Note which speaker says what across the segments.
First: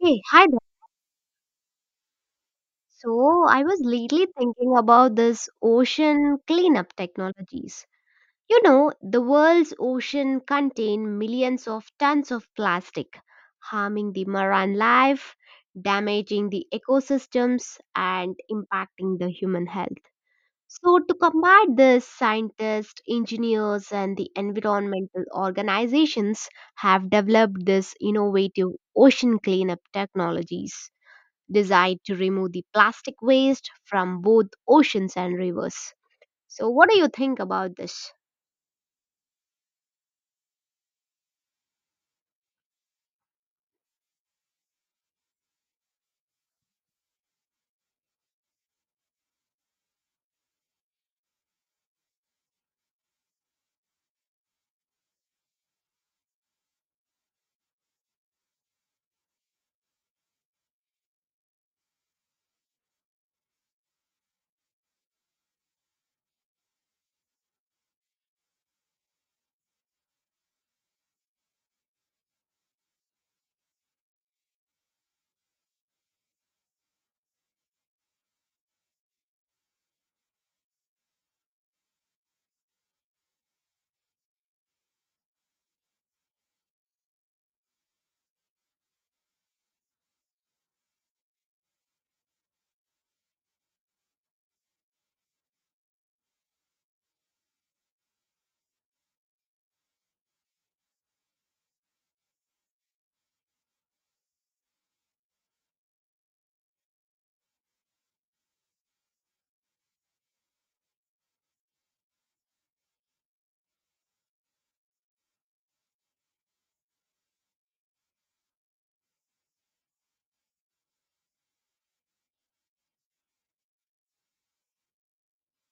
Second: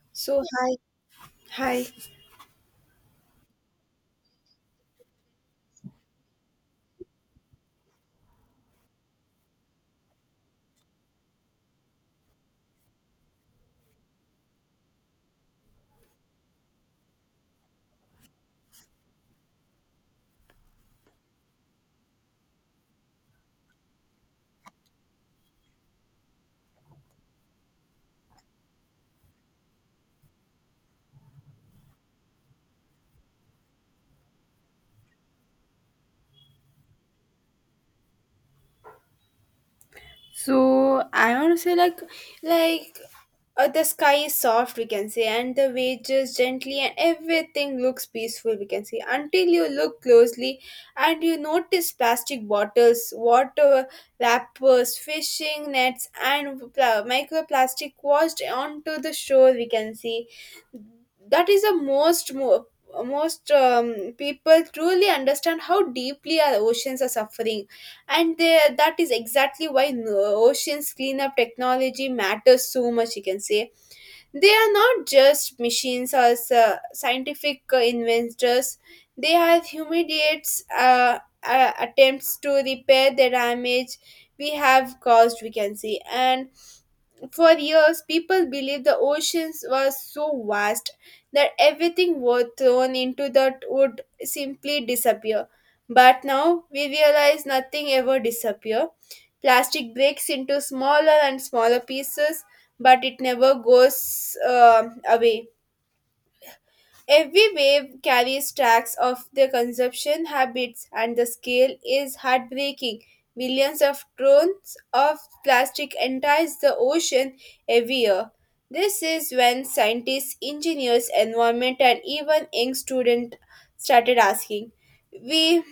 Speaker 1: Hey,
Speaker 2: So
Speaker 1: hi there.
Speaker 2: hi, hi.
Speaker 1: So, I was lately thinking about this ocean cleanup technologies. You know, the world's ocean contain millions of tons of plastic, harming the marine life, damaging the ecosystems, and impacting the human health. So, to combat this, scientists, engineers, and the environmental organizations have developed this innovative ocean cleanup technologies, designed to remove the plastic waste from both oceans and rivers. So, what do you think about this?
Speaker 2: So I want to say like the sky is soft, we can say, and the waves just gently, and everything looks peaceful, we can see, until you look closely and you notice plastic bottles, water wrappers, fishing nets and microplastic washed onto the shore, we can see. That is the most people truly understand how deeply our oceans are suffering, and there, that is exactly why oceans cleanup technology matters so much, you can say. They are not just machines or scientific inventors, they are humanities attempts to repair the damage we have caused, we can say. And for years, people believed the oceans were so vast that everything was thrown into that would simply disappear. But now we realize nothing ever disappears. Plastic breaks into smaller and smaller pieces, but it never goes away. Every wave carries tracks of their consumption habits, and the scale is heartbreaking. Millions of tons of plastic enters the ocean every year. This is when scientists, engineers, environment, and even young students started asking, "We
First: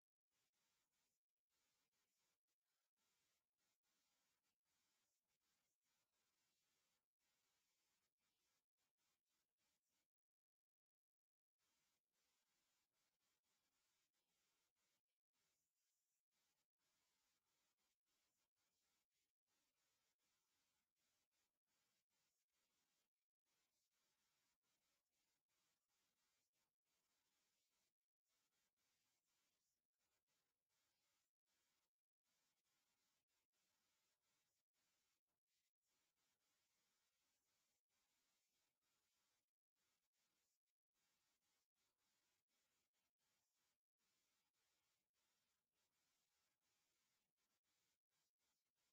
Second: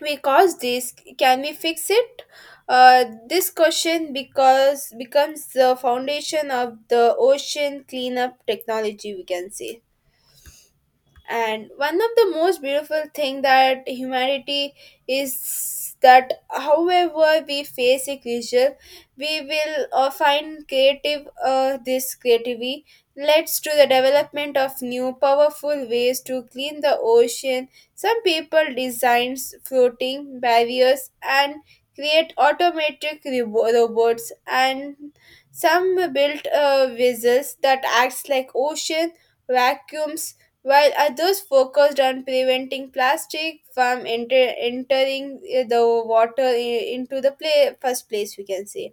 Speaker 2: caused this. Can we fix it?" Uh, this question because becomes the foundation of the ocean cleanup technology, we can say. And one of the most beautiful thing that humanity is that however we face a creature, we will find creative this creativity leads to the development of new powerful ways to clean the ocean. Some people designs floating barriers and create automatic robots, and some built vessels that acts like ocean vacuums, while others focused on preventing plastic from entering the water into the first place, we can say.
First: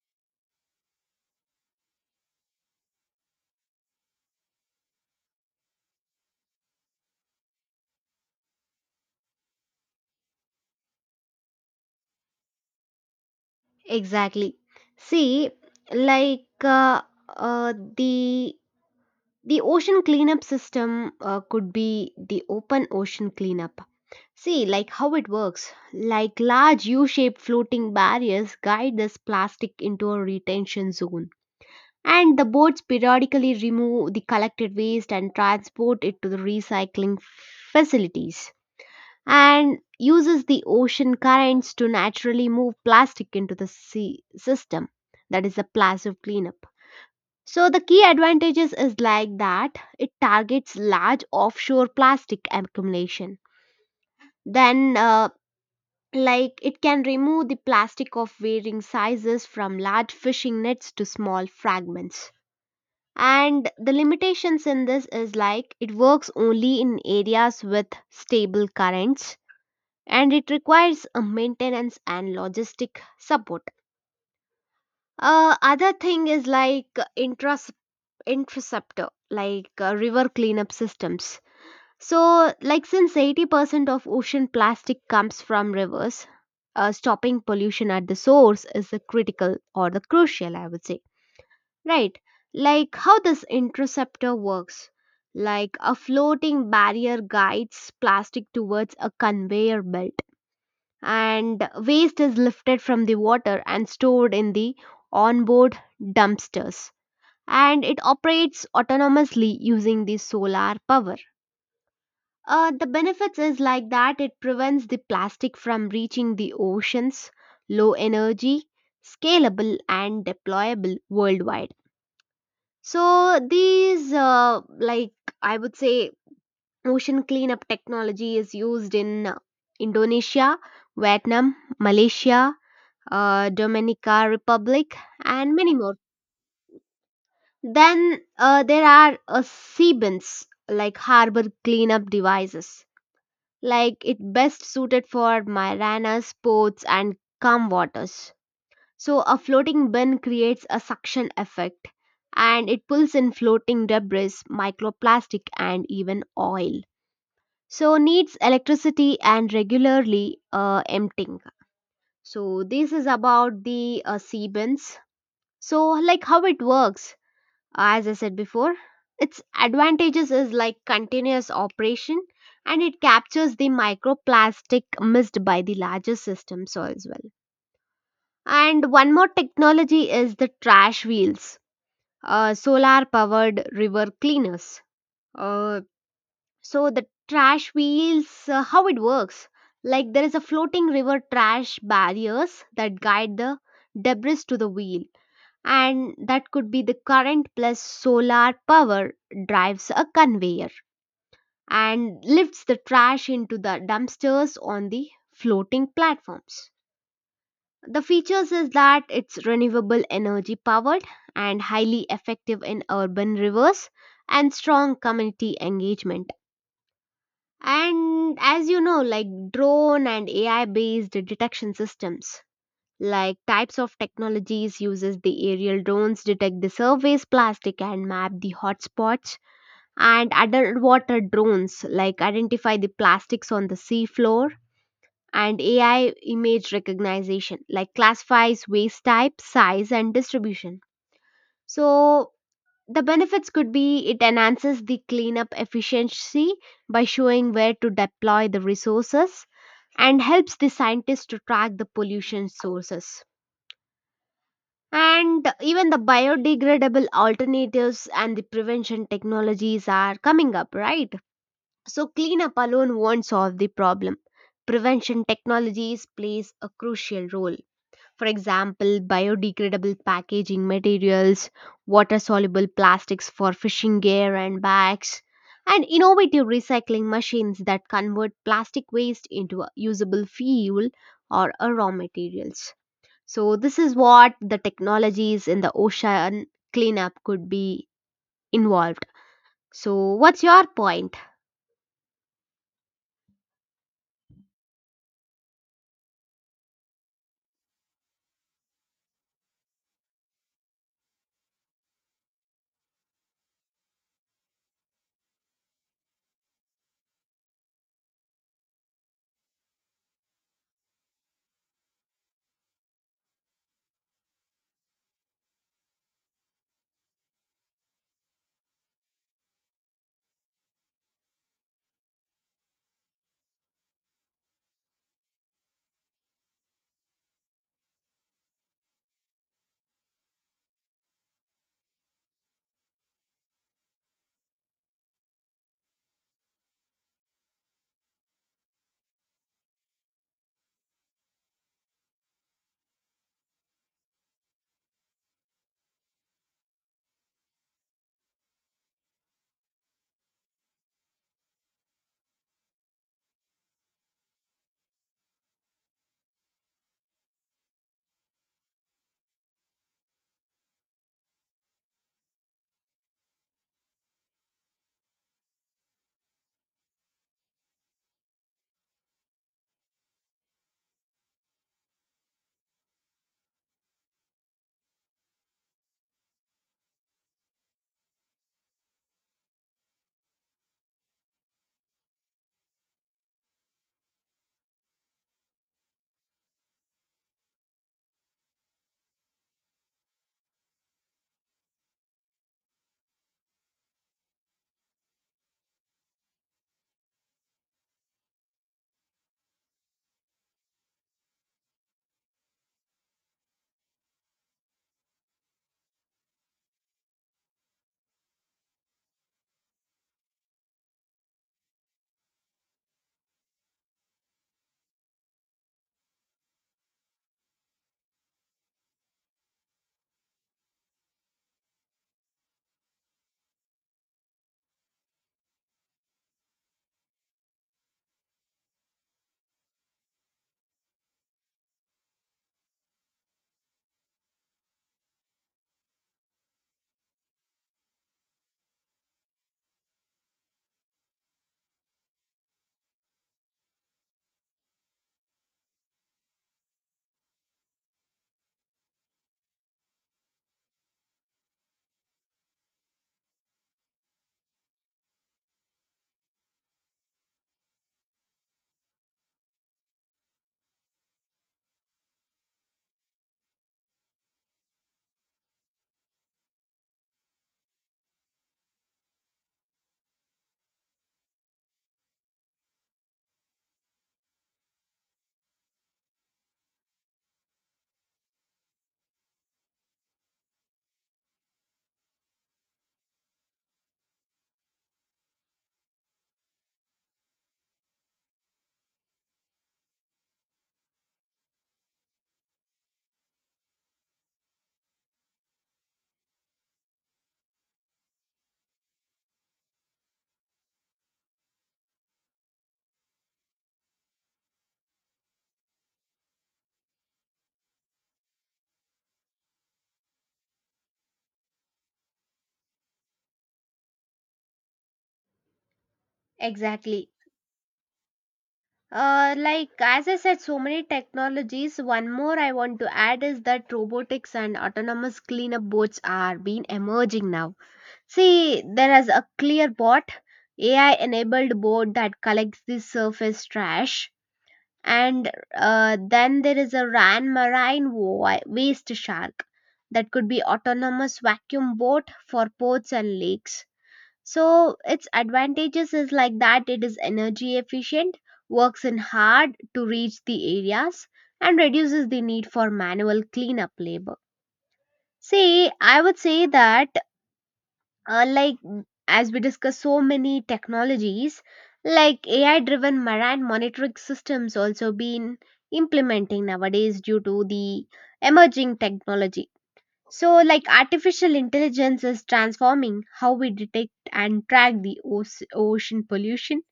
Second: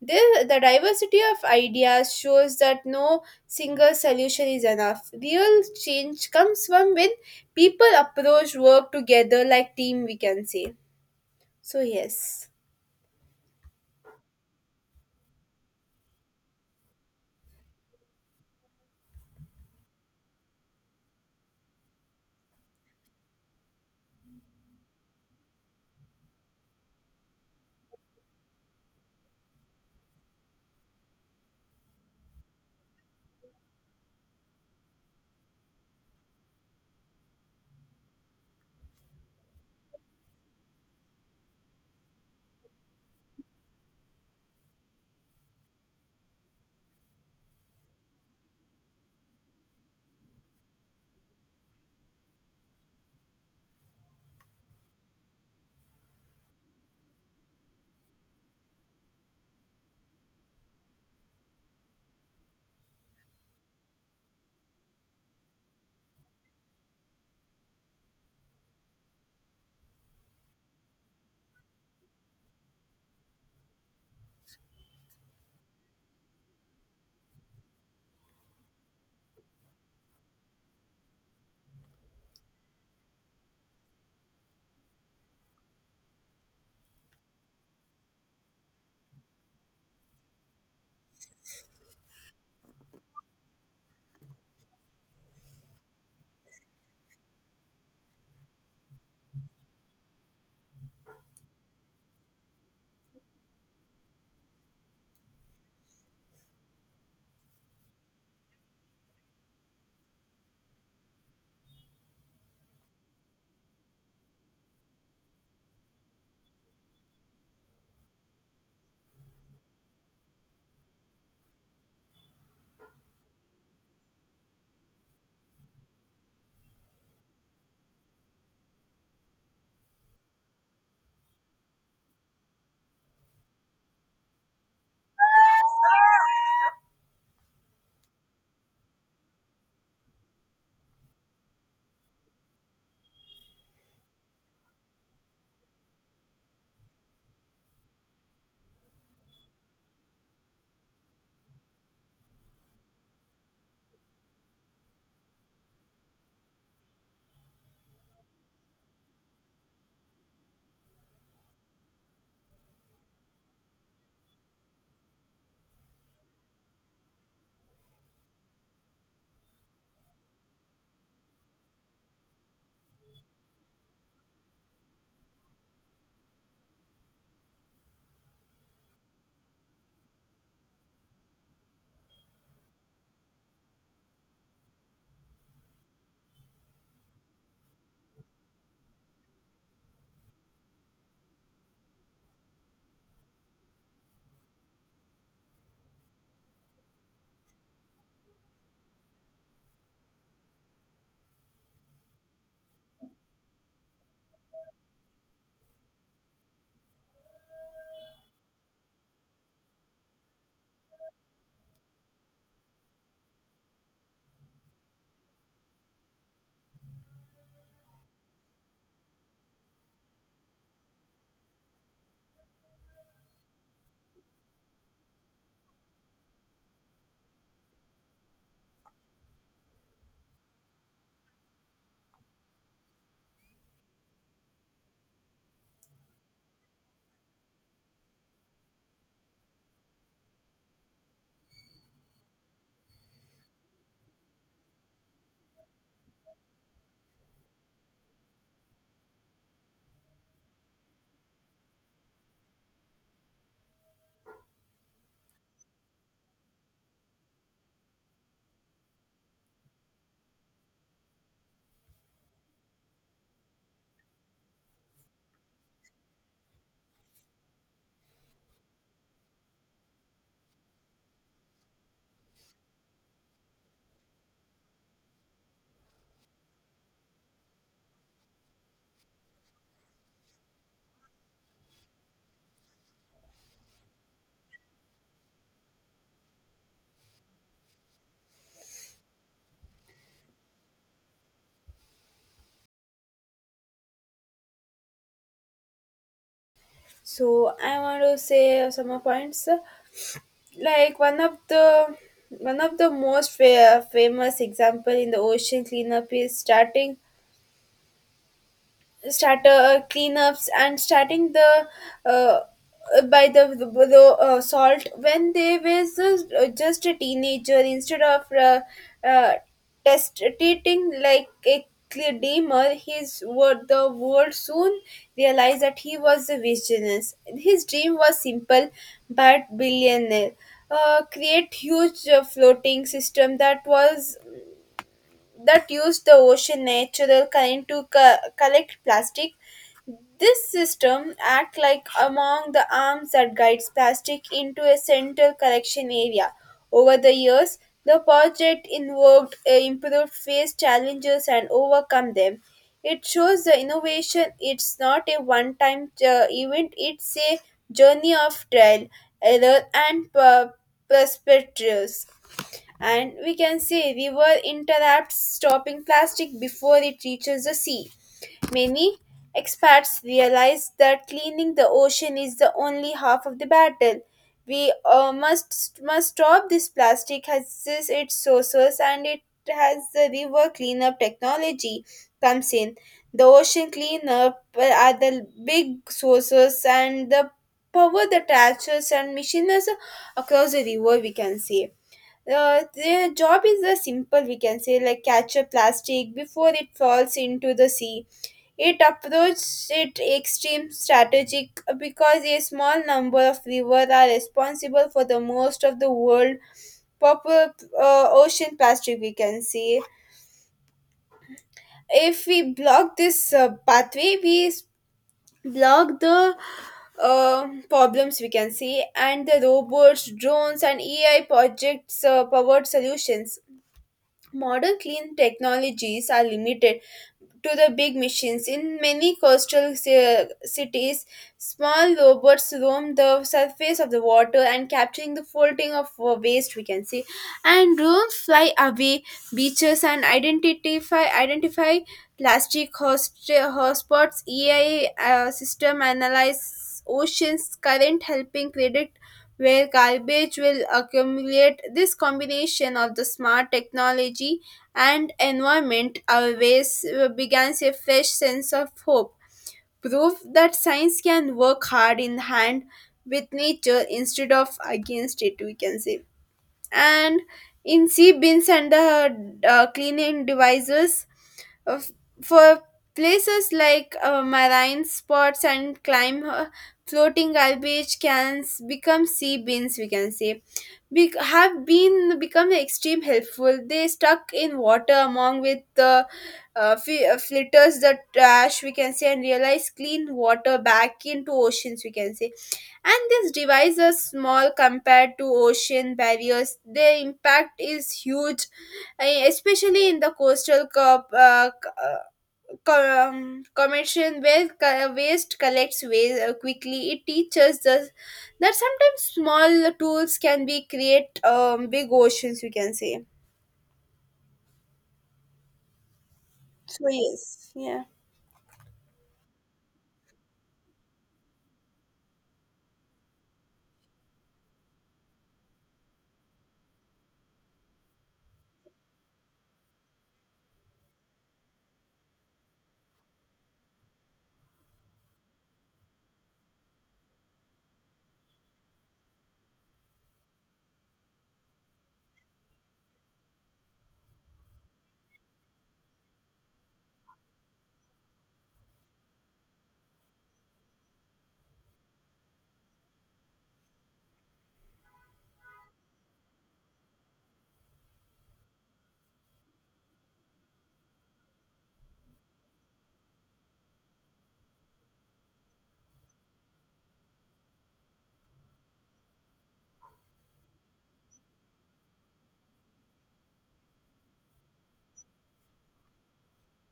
Speaker 2: This the diversity of ideas shows that no single solution is enough. Real change comes from when people approach work together like team, we can say. So yes.
Speaker 1: Exactly. See, like the ocean cleanup system could be the open ocean cleanup. See, like how it works. Like large U-shaped floating barriers guide this plastic into a retention zone, and the boats periodically remove the collected waste and transport it to the recycling facilities, and uses the ocean currents to naturally move plastic into the sea system. That is the plastic cleanup. So the key advantages is like that it targets large offshore plastic accumulation, then like it can remove the plastic of varying sizes from large fishing nets to small fragments. And the limitations in this is like it works only in areas with stable currents and it requires a maintenance and logistic support. Other thing is like intras- interceptor, like river cleanup systems. So, like since 80% of ocean plastic comes from rivers, stopping pollution at the source is the critical or the crucial, I would say. Right? Like how this interceptor works. Like a floating barrier guides plastic towards a conveyor belt, and waste is lifted from the water and stored in the onboard dumpsters, and it operates autonomously using the solar power. The benefits is like that it prevents the plastic from reaching the oceans, low energy, scalable and deployable worldwide. So these like, I would say, ocean cleanup technology is used in Indonesia, Vietnam, Malaysia, Dominica Republic, and many more. Then there are CBINs, like harbor cleanup devices, like it best suited for marinas, ports, and calm waters. So a floating bin creates a suction effect, and it pulls in floating debris, microplastic, and even oil. So needs electricity and regularly emptying. So this is about the sea. So, like how it works, as I said before, its advantages is like continuous operation and it captures the microplastic missed by the larger systems as well. And one more technology is the trash wheels, solar powered river cleaners. Uh, so, the trash wheels, how it works, like there is a floating river trash barriers that guide the debris to the wheel, and that could be the current plus solar power drives a conveyor and lifts the trash into the dumpsters on the floating platforms. The features is that it's renewable energy powered and highly effective in urban rivers and strong community engagement. And as you know, like drone and AI based detection systems, like types of technologies uses the aerial drones detect the surface plastic and map the hotspots, and underwater drones like identify the plastics on the seafloor, and ai image recognition like classifies waste type size and distribution. So the benefits could be it enhances the cleanup efficiency by showing where to deploy the resources and helps the scientists to track the pollution sources. And even the biodegradable alternatives and the prevention technologies are coming up, right? So, cleanup alone won't solve the problem. Prevention technologies plays a crucial role. For example, biodegradable packaging materials, water soluble plastics for fishing gear and bags, and innovative recycling machines that convert plastic waste into a usable fuel or a raw materials. So, this is what the technologies in the ocean cleanup could be involved. So, what's your point?
Speaker 2: So I want to say some more points, like one of the most famous example in the ocean cleanup is starting start cleanups, and starting the uh, by the salt, when they was just a teenager, instead of uh, testating like a dreamer, his word, the world soon realized that he was a visionist. His dream was simple but billionaire. Create huge floating system that used the ocean natural current to collect plastic. This system act like among the arms that guides plastic into a central collection area. Over the years, the project involved improved face challenges and overcome them. It shows the innovation. It's not a one-time event. It's a journey of trial, error, and perspectives. And we can say, river interrupts stopping plastic before it reaches the sea. Many expats realize that cleaning the ocean is the only half of the battle. We must stop this plastic has this its sources, and it has the river cleanup technology comes in. The ocean cleanup are the big sources and the power the tractors and machines across the river, we can say. Uh, their job is a simple, we can say, like catch a plastic before it falls into the sea. It approaches it extreme strategic because a small number of rivers are responsible for the most of the world popular ocean plastic, we can say. If we block this pathway, we block the problems, we can see. And the robots, drones and AI projects powered solutions. Modern clean technologies are limited to the big machines. In many coastal cities, small robots roam the surface of the water and capturing the floating of waste, we can see. And drones fly away beaches and identify plastic hotspots. AI system analyze oceans current, helping predict where garbage will accumulate. This combination of the smart technology and environment always begins a fresh sense of hope. Proof that science can work hard in hand with nature instead of against it, we can say. And in sea bins and the cleaning devices uh, for places like marine spots and climb floating garbage cans become sea bins, we can say, have been become extreme helpful. They stuck in water among with the filters the trash, we can say, and realize clean water back into oceans, we can say. And this device is small compared to ocean barriers. Their impact is huge, especially in the coastal commission where waste collects waste quickly. It teaches us that sometimes small tools can be create big oceans, we can say. So
Speaker 1: Exactly.
Speaker 2: yes. Yeah,
Speaker 1: Like as I said, so many technologies. One more I want to add is that robotics and autonomous cleanup boats are being emerging now. See, there is a clear bot, AI enabled boat that collects the surface trash. And then there is a Ran marine waste shark that could be autonomous vacuum boat for ports and lakes. So its advantages is like that it is energy efficient, works in hard to reach the areas and reduces the need for manual cleanup labor. See, I would say that like as we discuss so many technologies, like ai driven marine monitoring systems also been implementing nowadays due to the emerging technology. So like artificial intelligence is transforming how we detect and track the ocean pollution.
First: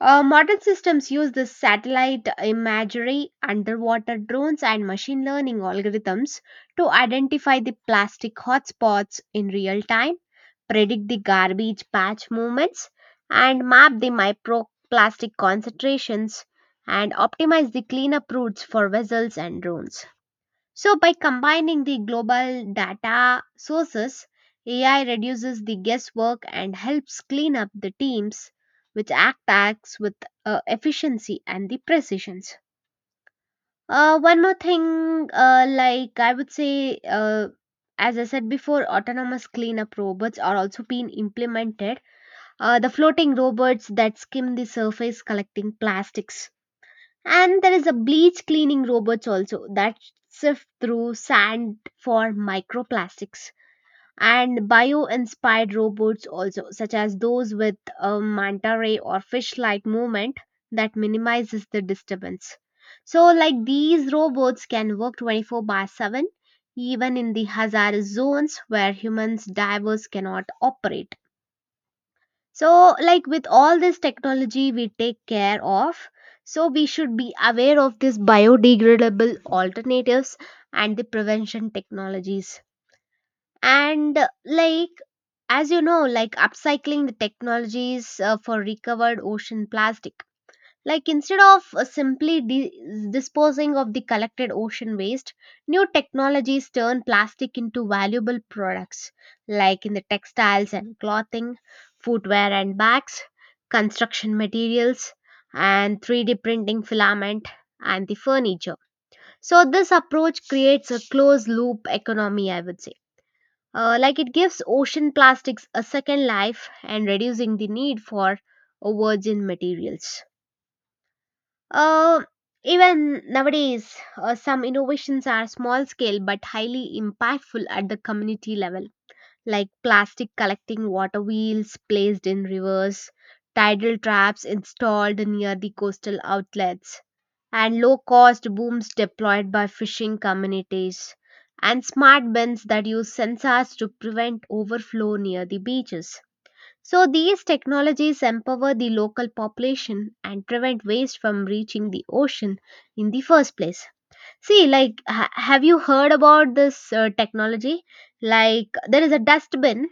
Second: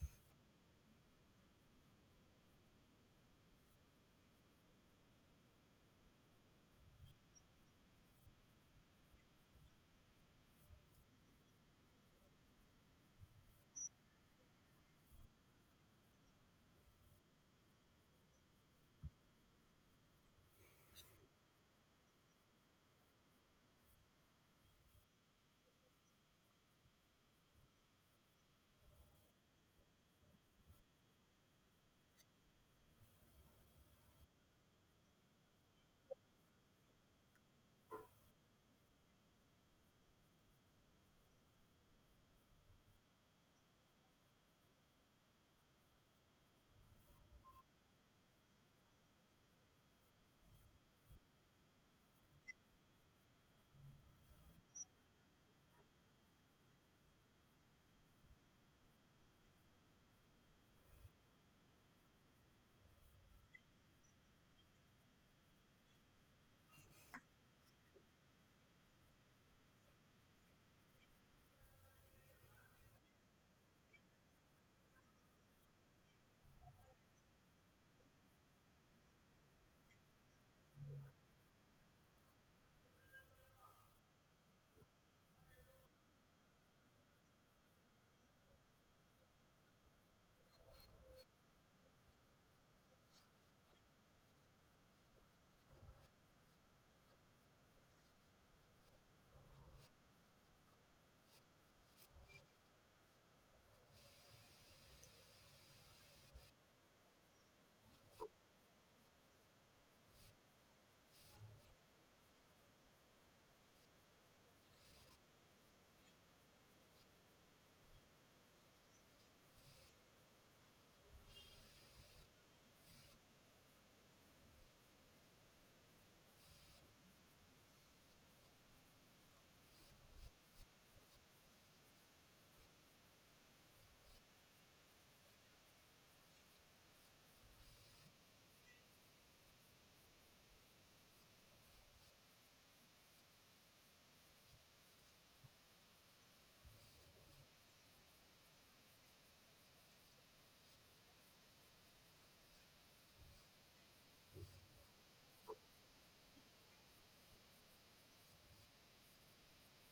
Speaker 1: Modern systems use the satellite imagery, underwater drones, and machine learning algorithms to identify the plastic hotspots in real time, predict the garbage patch movements, and map the microplastic concentrations and optimize the cleanup routes for vessels and drones. So, by combining the global data sources, AI reduces the guesswork and helps clean up the teams which acts with efficiency and the precisions. One more thing, like I would say, as I said before, autonomous cleanup robots are also being implemented, the floating robots that skim the surface collecting plastics. And there is a bleach cleaning robots also that sift through sand for microplastics. And bio inspired robots also, such as those with a manta ray or fish like movement that minimizes the disturbance. So, like these robots can work 24 by 7, even in the hazardous zones where humans divers cannot operate. So, like with all this technology we take care of, so we should be aware of these biodegradable alternatives and the prevention technologies. And, like, as you know, like upcycling the technologies for recovered ocean plastic, like instead of simply disposing of the collected ocean waste, new technologies turn plastic into valuable products like in the textiles and clothing, footwear and bags, construction materials, and 3D printing filament and the furniture. So this approach creates a closed loop economy, I would say. Like it gives ocean plastics a second life and reducing the need for virgin materials. Uh, Even nowadays, some innovations are small scale but highly impactful at the community level, like plastic collecting water wheels placed in rivers, tidal traps installed near the coastal outlets, and low cost booms deployed by fishing communities, and smart bins that use sensors to prevent overflow near the beaches. So, these technologies empower the local population and prevent waste from reaching the ocean in the first place. See, like, have you heard about this technology? Like, there is a dustbin,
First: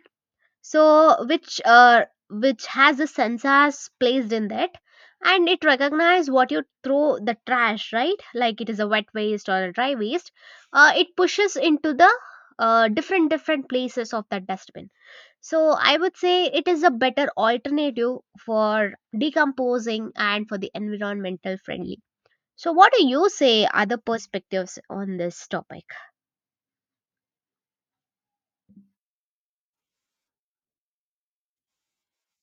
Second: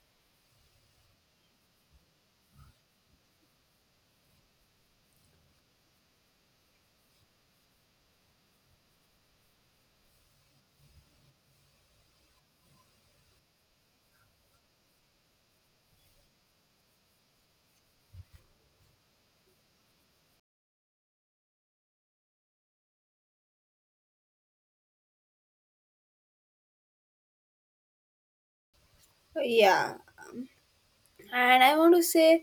Speaker 1: so which has the sensors placed in that, and it recognizes what you throw the trash, right? Like, it is a wet waste or a dry waste. It pushes into the different places of that dustbin. So I would say it is a better alternative for decomposing and for the environmental friendly. So what do you say other perspectives on this topic?
Speaker 2: yeah. And I want to say,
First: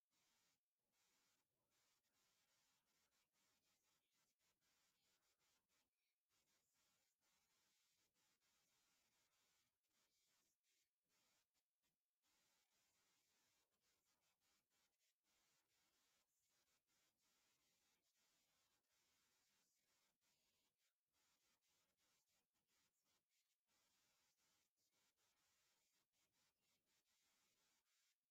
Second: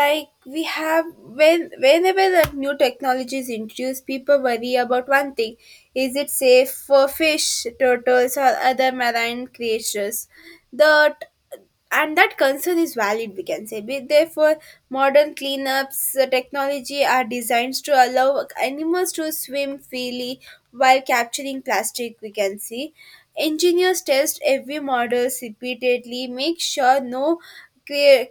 Speaker 2: like we have when whenever the new technology is introduced, people worry about one thing: is it safe for fish, turtles or other marine creatures? The And that concern is valid, we can say. Therefore, modern cleanups technology are designed to allow animals to swim freely while capturing plastic, we can see. Engineers test every model repeatedly, make sure no crea-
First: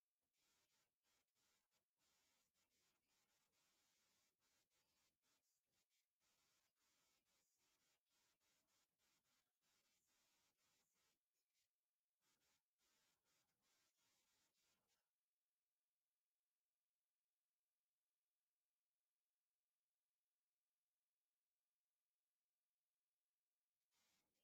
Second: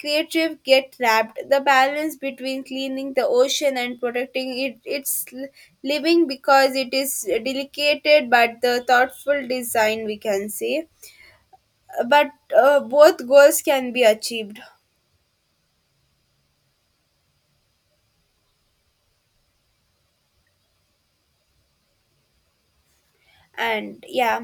Speaker 2: creative get trapped. The balance between cleaning the ocean and protecting it its living, because it is delicate, but the thoughtful design, we can say, but both goals can be achieved. And yeah,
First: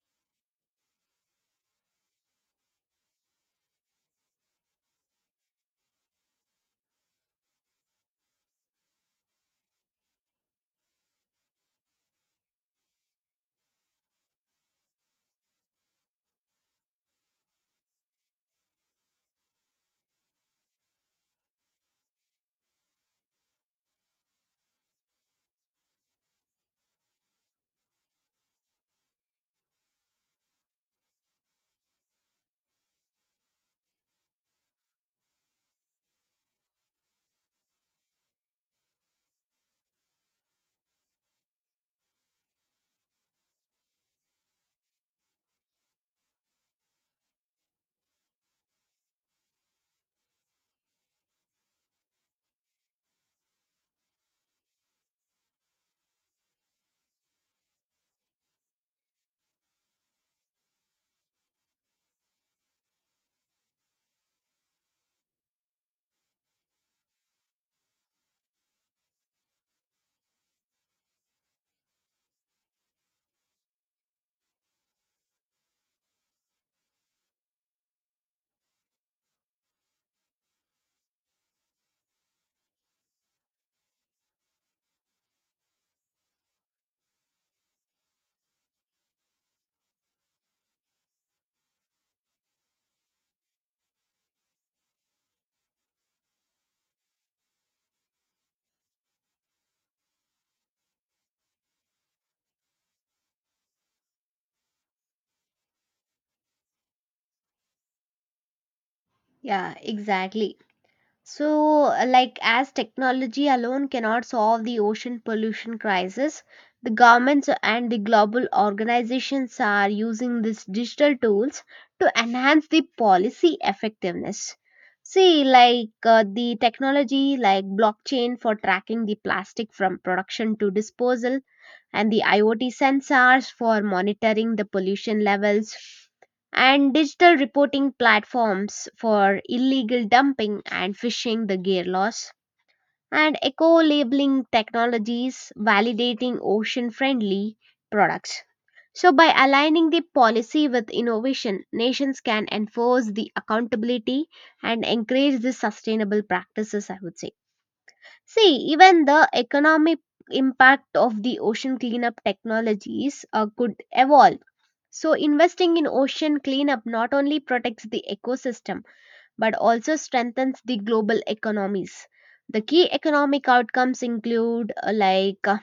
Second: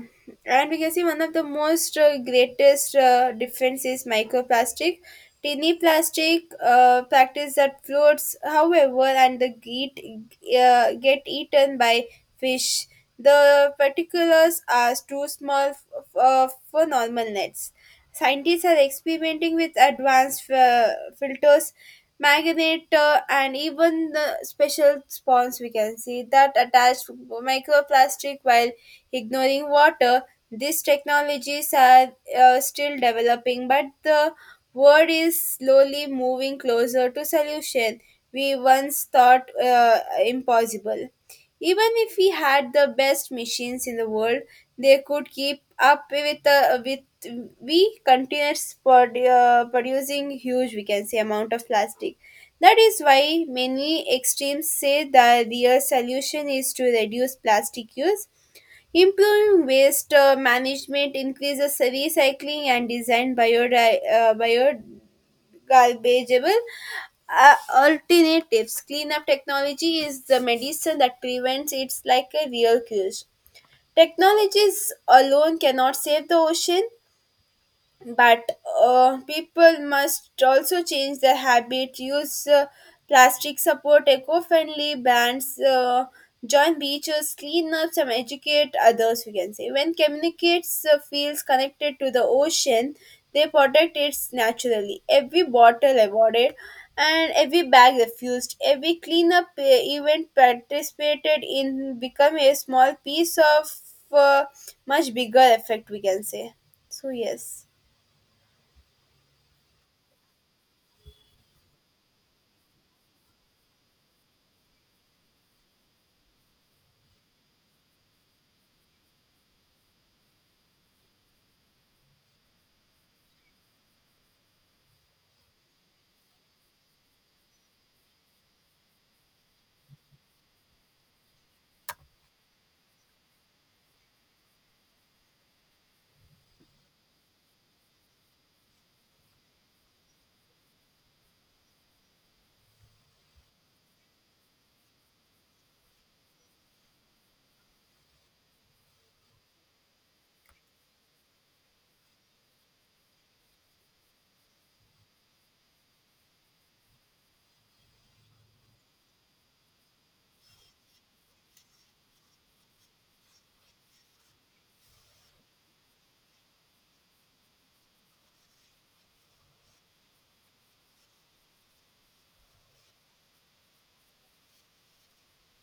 Speaker 2: and we can see, one of the most greatest difference is microplastic, tiny plastic practice that floats however and the get eaten by fish. The particulars are too small for normal nets. Scientists are experimenting with advanced filters, magnet and even the special spawns, we can see, that attach microplastic while ignoring water. These technologies are still developing, but the world is slowly moving closer to solution we once thought impossible. Even if we had the best machines in the world, they could keep up with we continuous producing huge, we can say, amount of plastic. That is why many extremes say the real solution is to reduce plastic use. Improving waste management, increases recycling and design biogarbageable alternatives. Cleanup technology is the medicine that prevents, it's like a real cure. Technologies alone cannot save the ocean, but people must also change their habit, use plastic, support eco-friendly brands, join beaches cleanups and educate others, we can say. When communicates feels connected to the ocean, they protect it naturally. Every bottle avoided, and every bag refused, every cleanup event participated in become a small piece of uh, much bigger effect, we can say. So yes.
Speaker 1: Yeah, exactly. So, like as technology alone cannot solve the ocean pollution crisis, the governments and the global organizations are using these digital tools to enhance the policy effectiveness. See, like the technology like blockchain for tracking the plastic from production to disposal, and the IoT sensors for monitoring the pollution levels, and digital reporting platforms for illegal dumping and fishing the gear loss, and eco labeling technologies validating ocean friendly products. So, by aligning the policy with innovation, nations can enforce the accountability and encourage the sustainable practices, I would say. See, even the economic impact of the ocean cleanup technologies could evolve. So, investing in ocean cleanup not only protects the ecosystem but also strengthens the global economies. The key economic outcomes include, like,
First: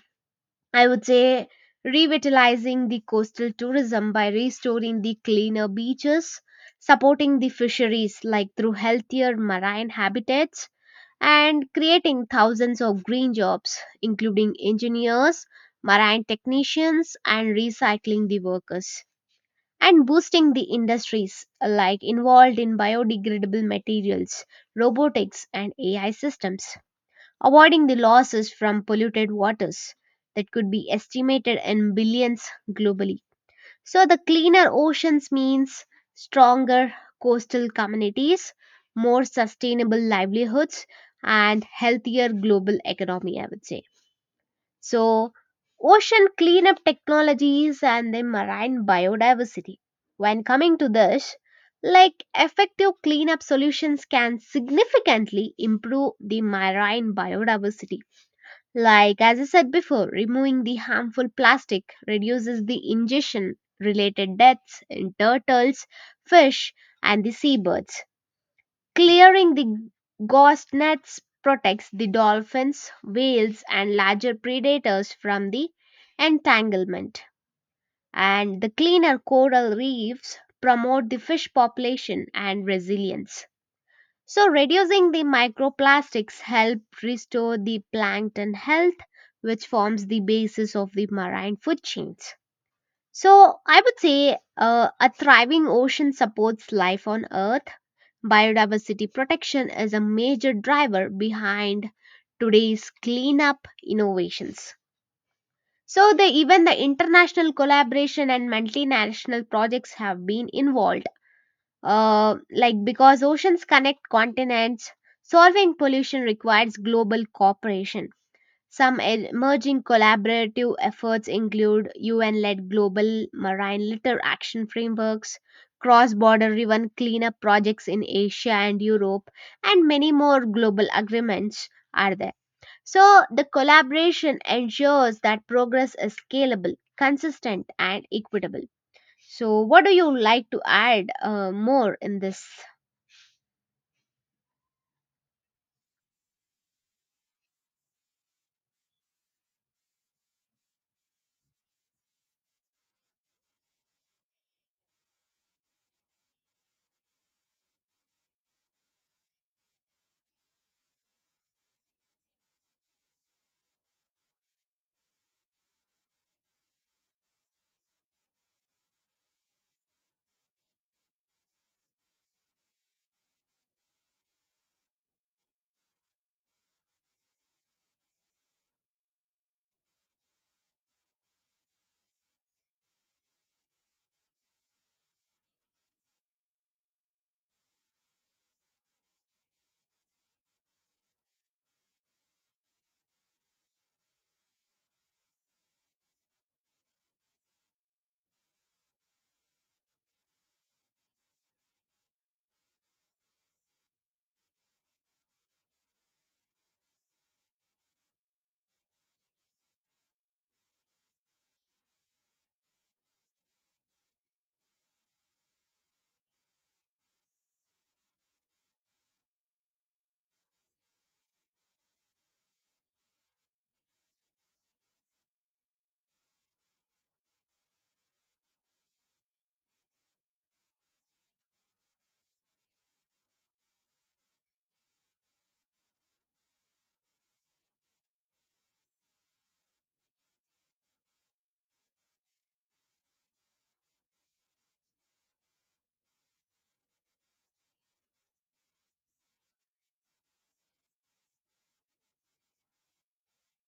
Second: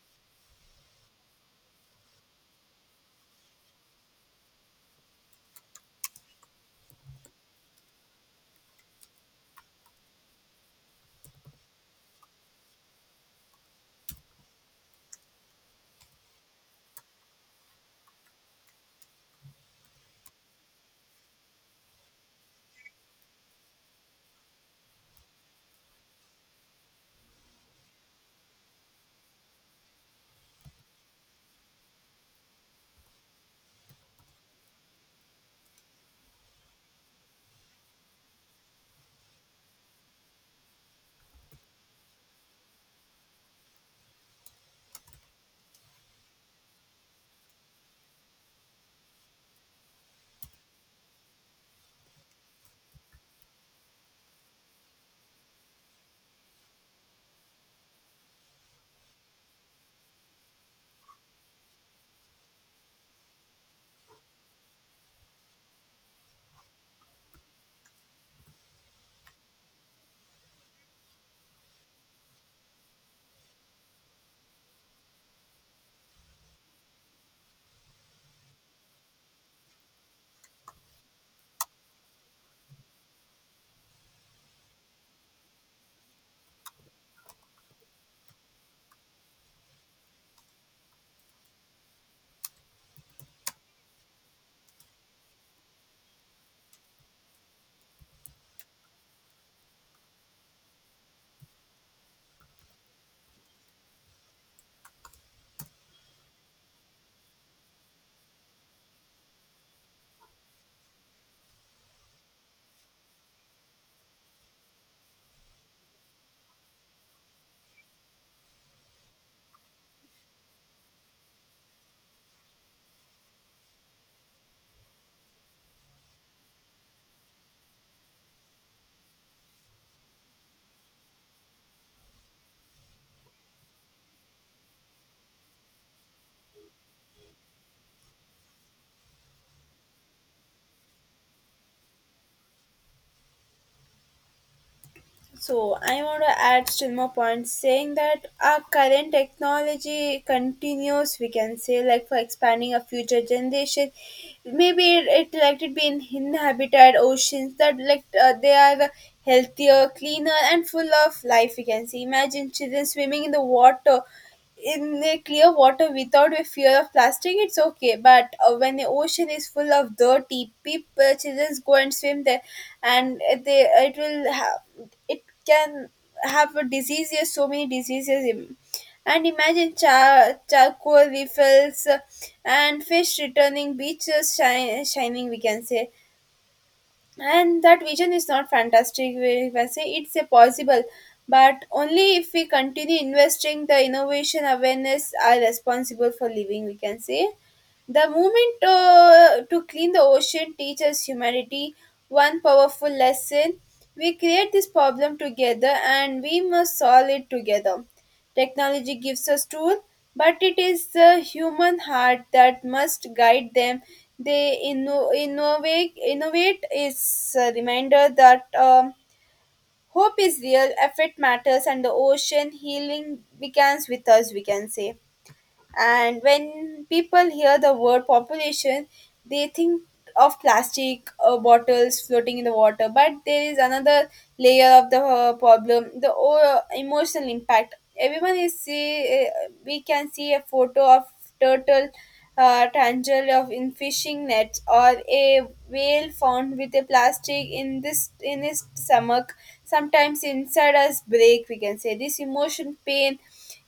Speaker 1: I would say, revitalizing the coastal tourism by restoring the cleaner beaches, supporting the fisheries, like through healthier marine habitats, and creating thousands of green jobs, including engineers, marine technicians, and recycling the workers, and boosting the industries like involved in biodegradable materials, robotics, and AI systems, avoiding the losses from polluted waters that could be estimated in billions globally. So, the cleaner oceans means stronger coastal communities, more sustainable livelihoods, and healthier global economy, I would say. So, ocean cleanup technologies and the marine biodiversity. When coming to this, like effective cleanup solutions can significantly improve the marine biodiversity, like, as I said before, removing the harmful plastic reduces the ingestion related deaths in turtles, fish, and the seabirds. Clearing the gauze nets protects the dolphins, whales, and larger predators from the entanglement. And the cleaner coral reefs promote the fish population and resilience. So reducing the microplastics help restore the plankton health which forms the basis of the marine food chains. So I would say a thriving ocean supports life on earth. Biodiversity protection is a major driver behind today's cleanup innovations. So the even the international collaboration and multinational projects have been involved like because oceans connect continents, solving pollution requires global cooperation. Some emerging collaborative efforts include UN led global marine litter action frameworks, cross border river cleanup projects in Asia and Europe, and many more global agreements are there. So, the collaboration ensures that progress is scalable, consistent, and equitable. So, what do you like to add more in this?
Speaker 2: So I want to add still more points, saying that our current technology continues, we can say, like for expanding a future generation. Maybe it like it be in inhabited oceans that like they are healthier, cleaner, and full of life, we can see. Imagine children swimming in the water, in the clear water, without a fear of plastic, it's okay. But when the ocean is full of dirty people, children go and swim there, and they it will have it can have a diseases, so many diseases. And imagine charcoal refills and fish returning, beaches shining, we can say. And that vision is not fantastic, if I say it's a possible, but only if we continue investing the innovation awareness are responsible for living, we can say. The movement to clean the ocean teaches humanity one powerful lesson: we create this problem together, and we must solve it together. Technology gives us tools, but it is the human heart that must guide them. They innovate. Innovate is a reminder that hope is real, effort matters, and the ocean healing begins with us, we can say. And when people hear the word population, they think of plastic bottles floating in the water. But there is another layer of the problem: the emotional impact. Everyone is see. We can see a photo of turtle. Tangle of in fishing nets, or a whale found with a plastic in his stomach, sometimes inside us break, we can say. This emotion pain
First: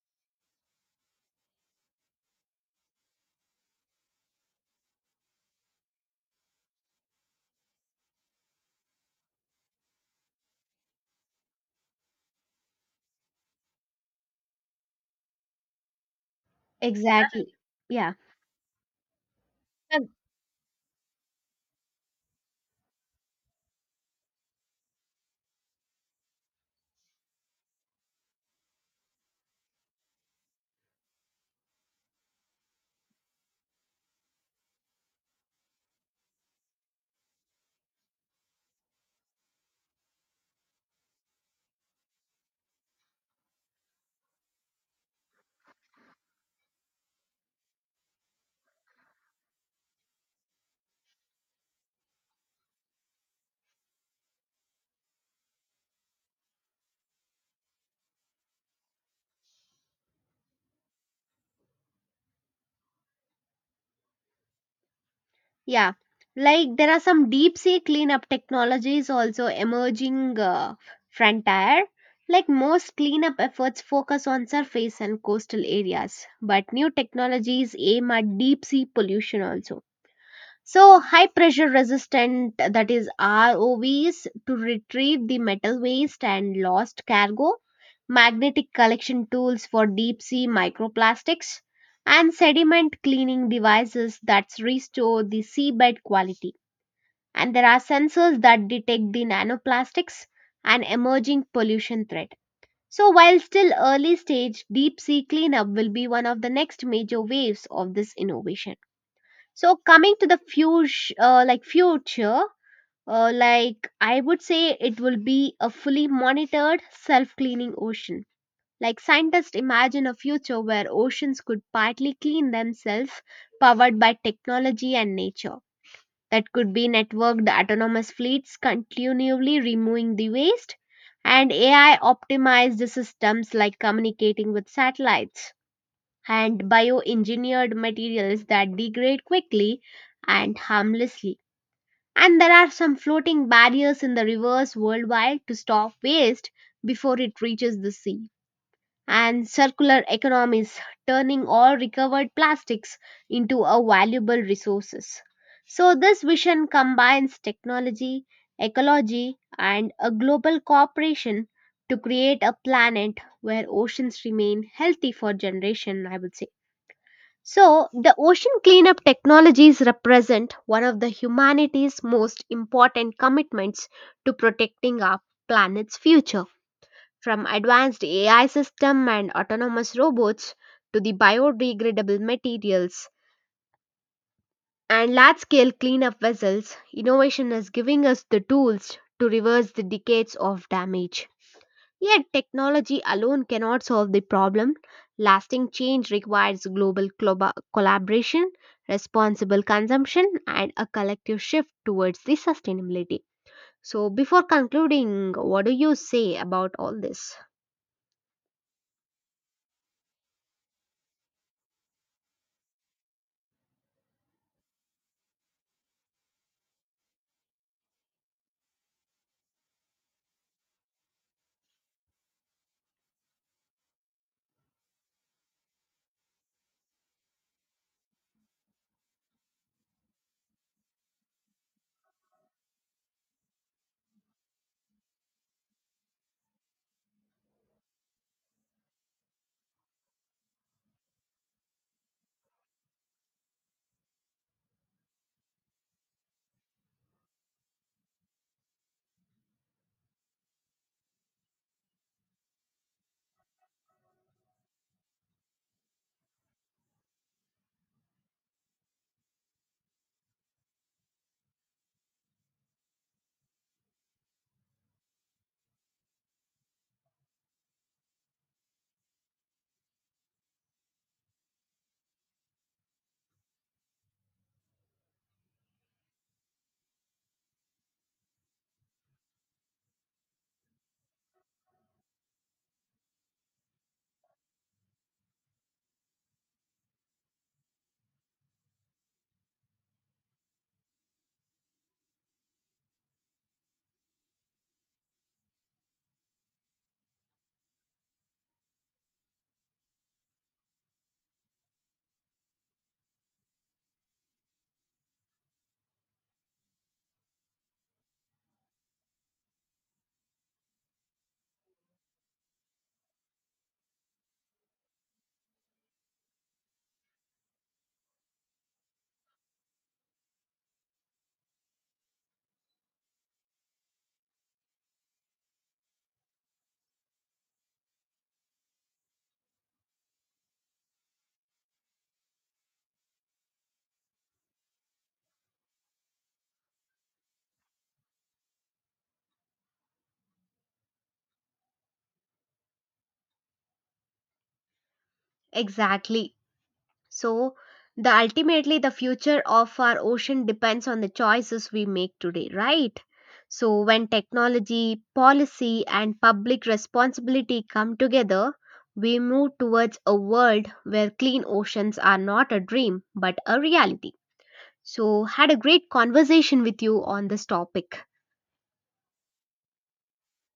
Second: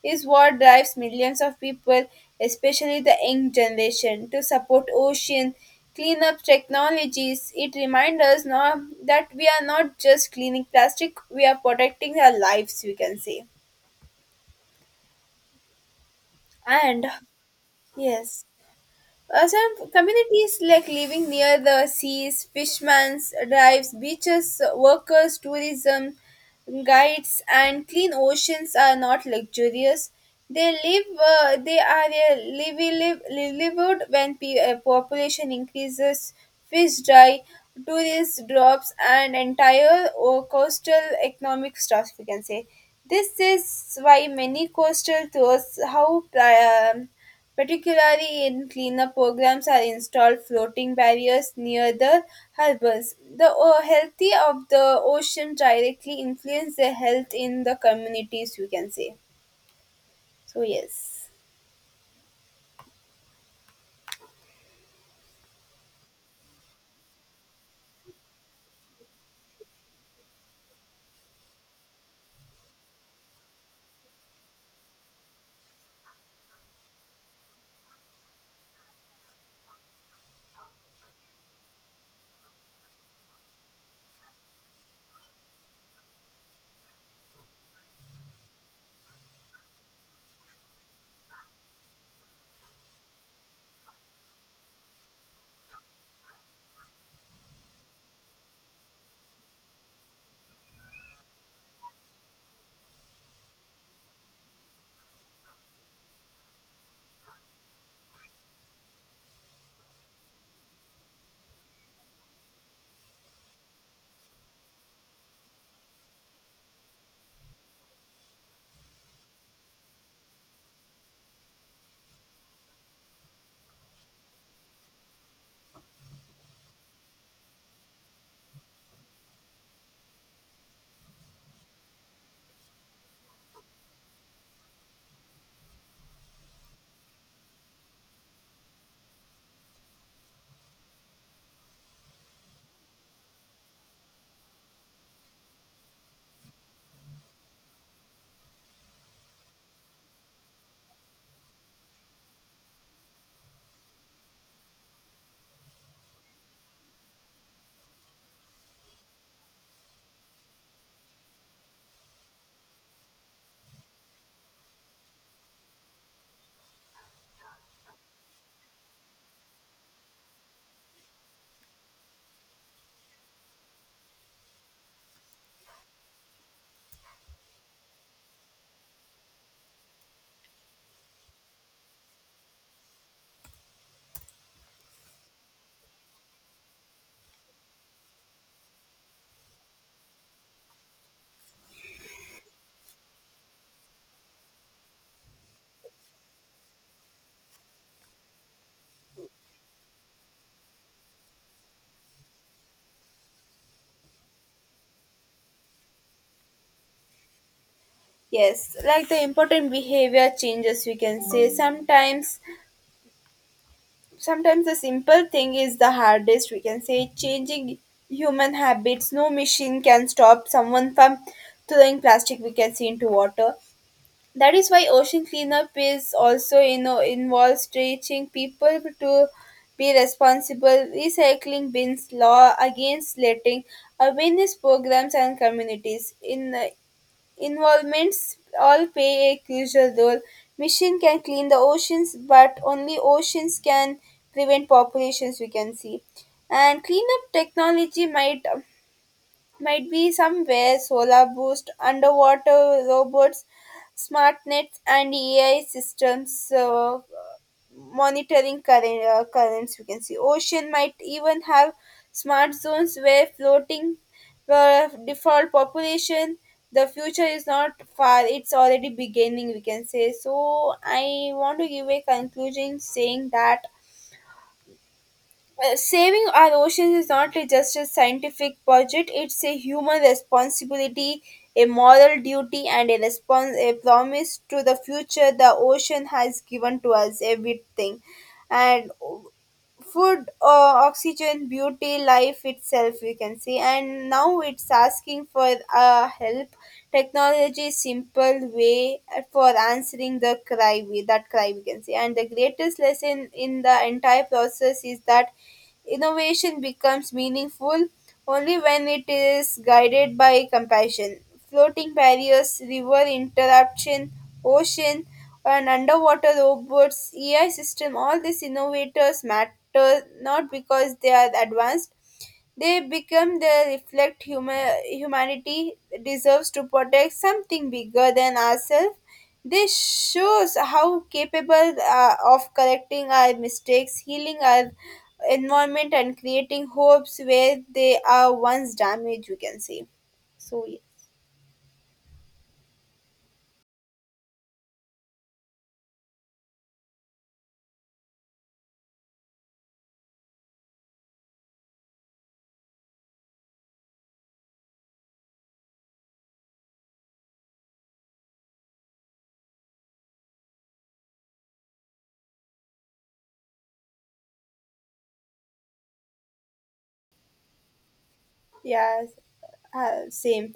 Speaker 2: is what drives millions of people, especially the young generation, to support ocean cleanup technologies. It reminds us now that we are not just cleaning plastic, we are protecting our lives, we can say. And
Speaker 1: Exactly. Yeah.
Speaker 2: yes. Some
Speaker 1: And—
Speaker 2: communities like living near the seas, fishmen's drives, beaches, workers, tourism, guides, and clean oceans are not luxurious. They live. They are a livy live livelihood. When population increases, fish dry, tourist drops, and entire coastal economic stuff, we can say. This is why many coastal tours how. Particularly in cleanup programs are installed floating barriers near the harbours. The healthy of the ocean directly influence the health in the communities, we can say. So yes.
Speaker 1: yeah. Like there are some deep sea cleanup technologies also emerging frontier. Like most cleanup efforts focus on surface and coastal areas, but new technologies aim at deep sea pollution also. So, high pressure resistant, that is ROVs, to retrieve the metal waste and lost cargo, magnetic collection tools for deep sea microplastics, and sediment cleaning devices that restore the seabed quality. And there are sensors that detect the nanoplastics and emerging pollution threat. So, while still early stage, deep sea cleanup will be one of the next major waves of this innovation. So coming to the future, like future, like I would say it will be a fully monitored self-cleaning ocean. Like scientists imagine a future where oceans could partly clean themselves, powered by technology and nature. That could be networked autonomous fleets continually removing the waste, and AI optimized systems like communicating with satellites, and bioengineered materials that degrade quickly and harmlessly. And there are some floating barriers in the rivers worldwide to stop waste before it reaches the sea. And circular economies turning all recovered plastics into a valuable resources. So this vision combines technology, ecology and a global cooperation to create a planet where oceans remain healthy for generation, I would say. So, the ocean cleanup technologies represent one of the humanity's most important commitments to protecting our planet's future. From advanced AI systems and autonomous robots to the biodegradable materials and large scale cleanup vessels, innovation is giving us the tools to reverse the decades of damage. Yet, technology alone cannot solve the problem. Lasting change requires global collaboration, responsible consumption, and a collective shift towards the sustainability. So, before concluding, what do you say about all this?
Speaker 2: Yes, like the important behavior changes, we can say, sometimes the simple thing is the hardest, we can say. Changing human habits, no machine can stop someone from throwing plastic, we can see, into water. That is why ocean cleanup is also involves teaching people to be responsible: recycling bins, law against letting, awareness programs and communities. In involvements all play a crucial role. Mission can clean the oceans, but only oceans can prevent populations, we can see. And cleanup technology might be somewhere solar boost, underwater robots, smart nets, and AI systems monitoring current, currents, we can see. Ocean might even have smart zones where floating the default population. The future is not far; it's already beginning, we can say. So I want to give a conclusion saying that saving our oceans is not just a scientific project, it's a human responsibility, a moral duty, and a promise to the future. The ocean has given to us everything, and food, oxygen, beauty, life itself, we can see, and now it's asking for help. Technology is simple way for answering the cry, we that cry, we can see. And the greatest lesson in the entire process is that innovation becomes meaningful only when it is guided by compassion. Floating barriers, river interruption, ocean, and underwater robots, AI system, all these innovators matter not because they are advanced, they become the reflect humanity deserves to protect something bigger than ourselves. This shows how capable of correcting our mistakes, healing our environment, and creating hopes where they are once damaged, we can say. So.
Speaker 1: Exactly. So, the ultimately the future of our ocean depends on the choices we make today, right? So, when technology, policy, and public responsibility come together, we move towards a world where clean oceans are not a dream but a reality. So, had a great conversation with you on this topic.
Speaker 2: Yeah, same.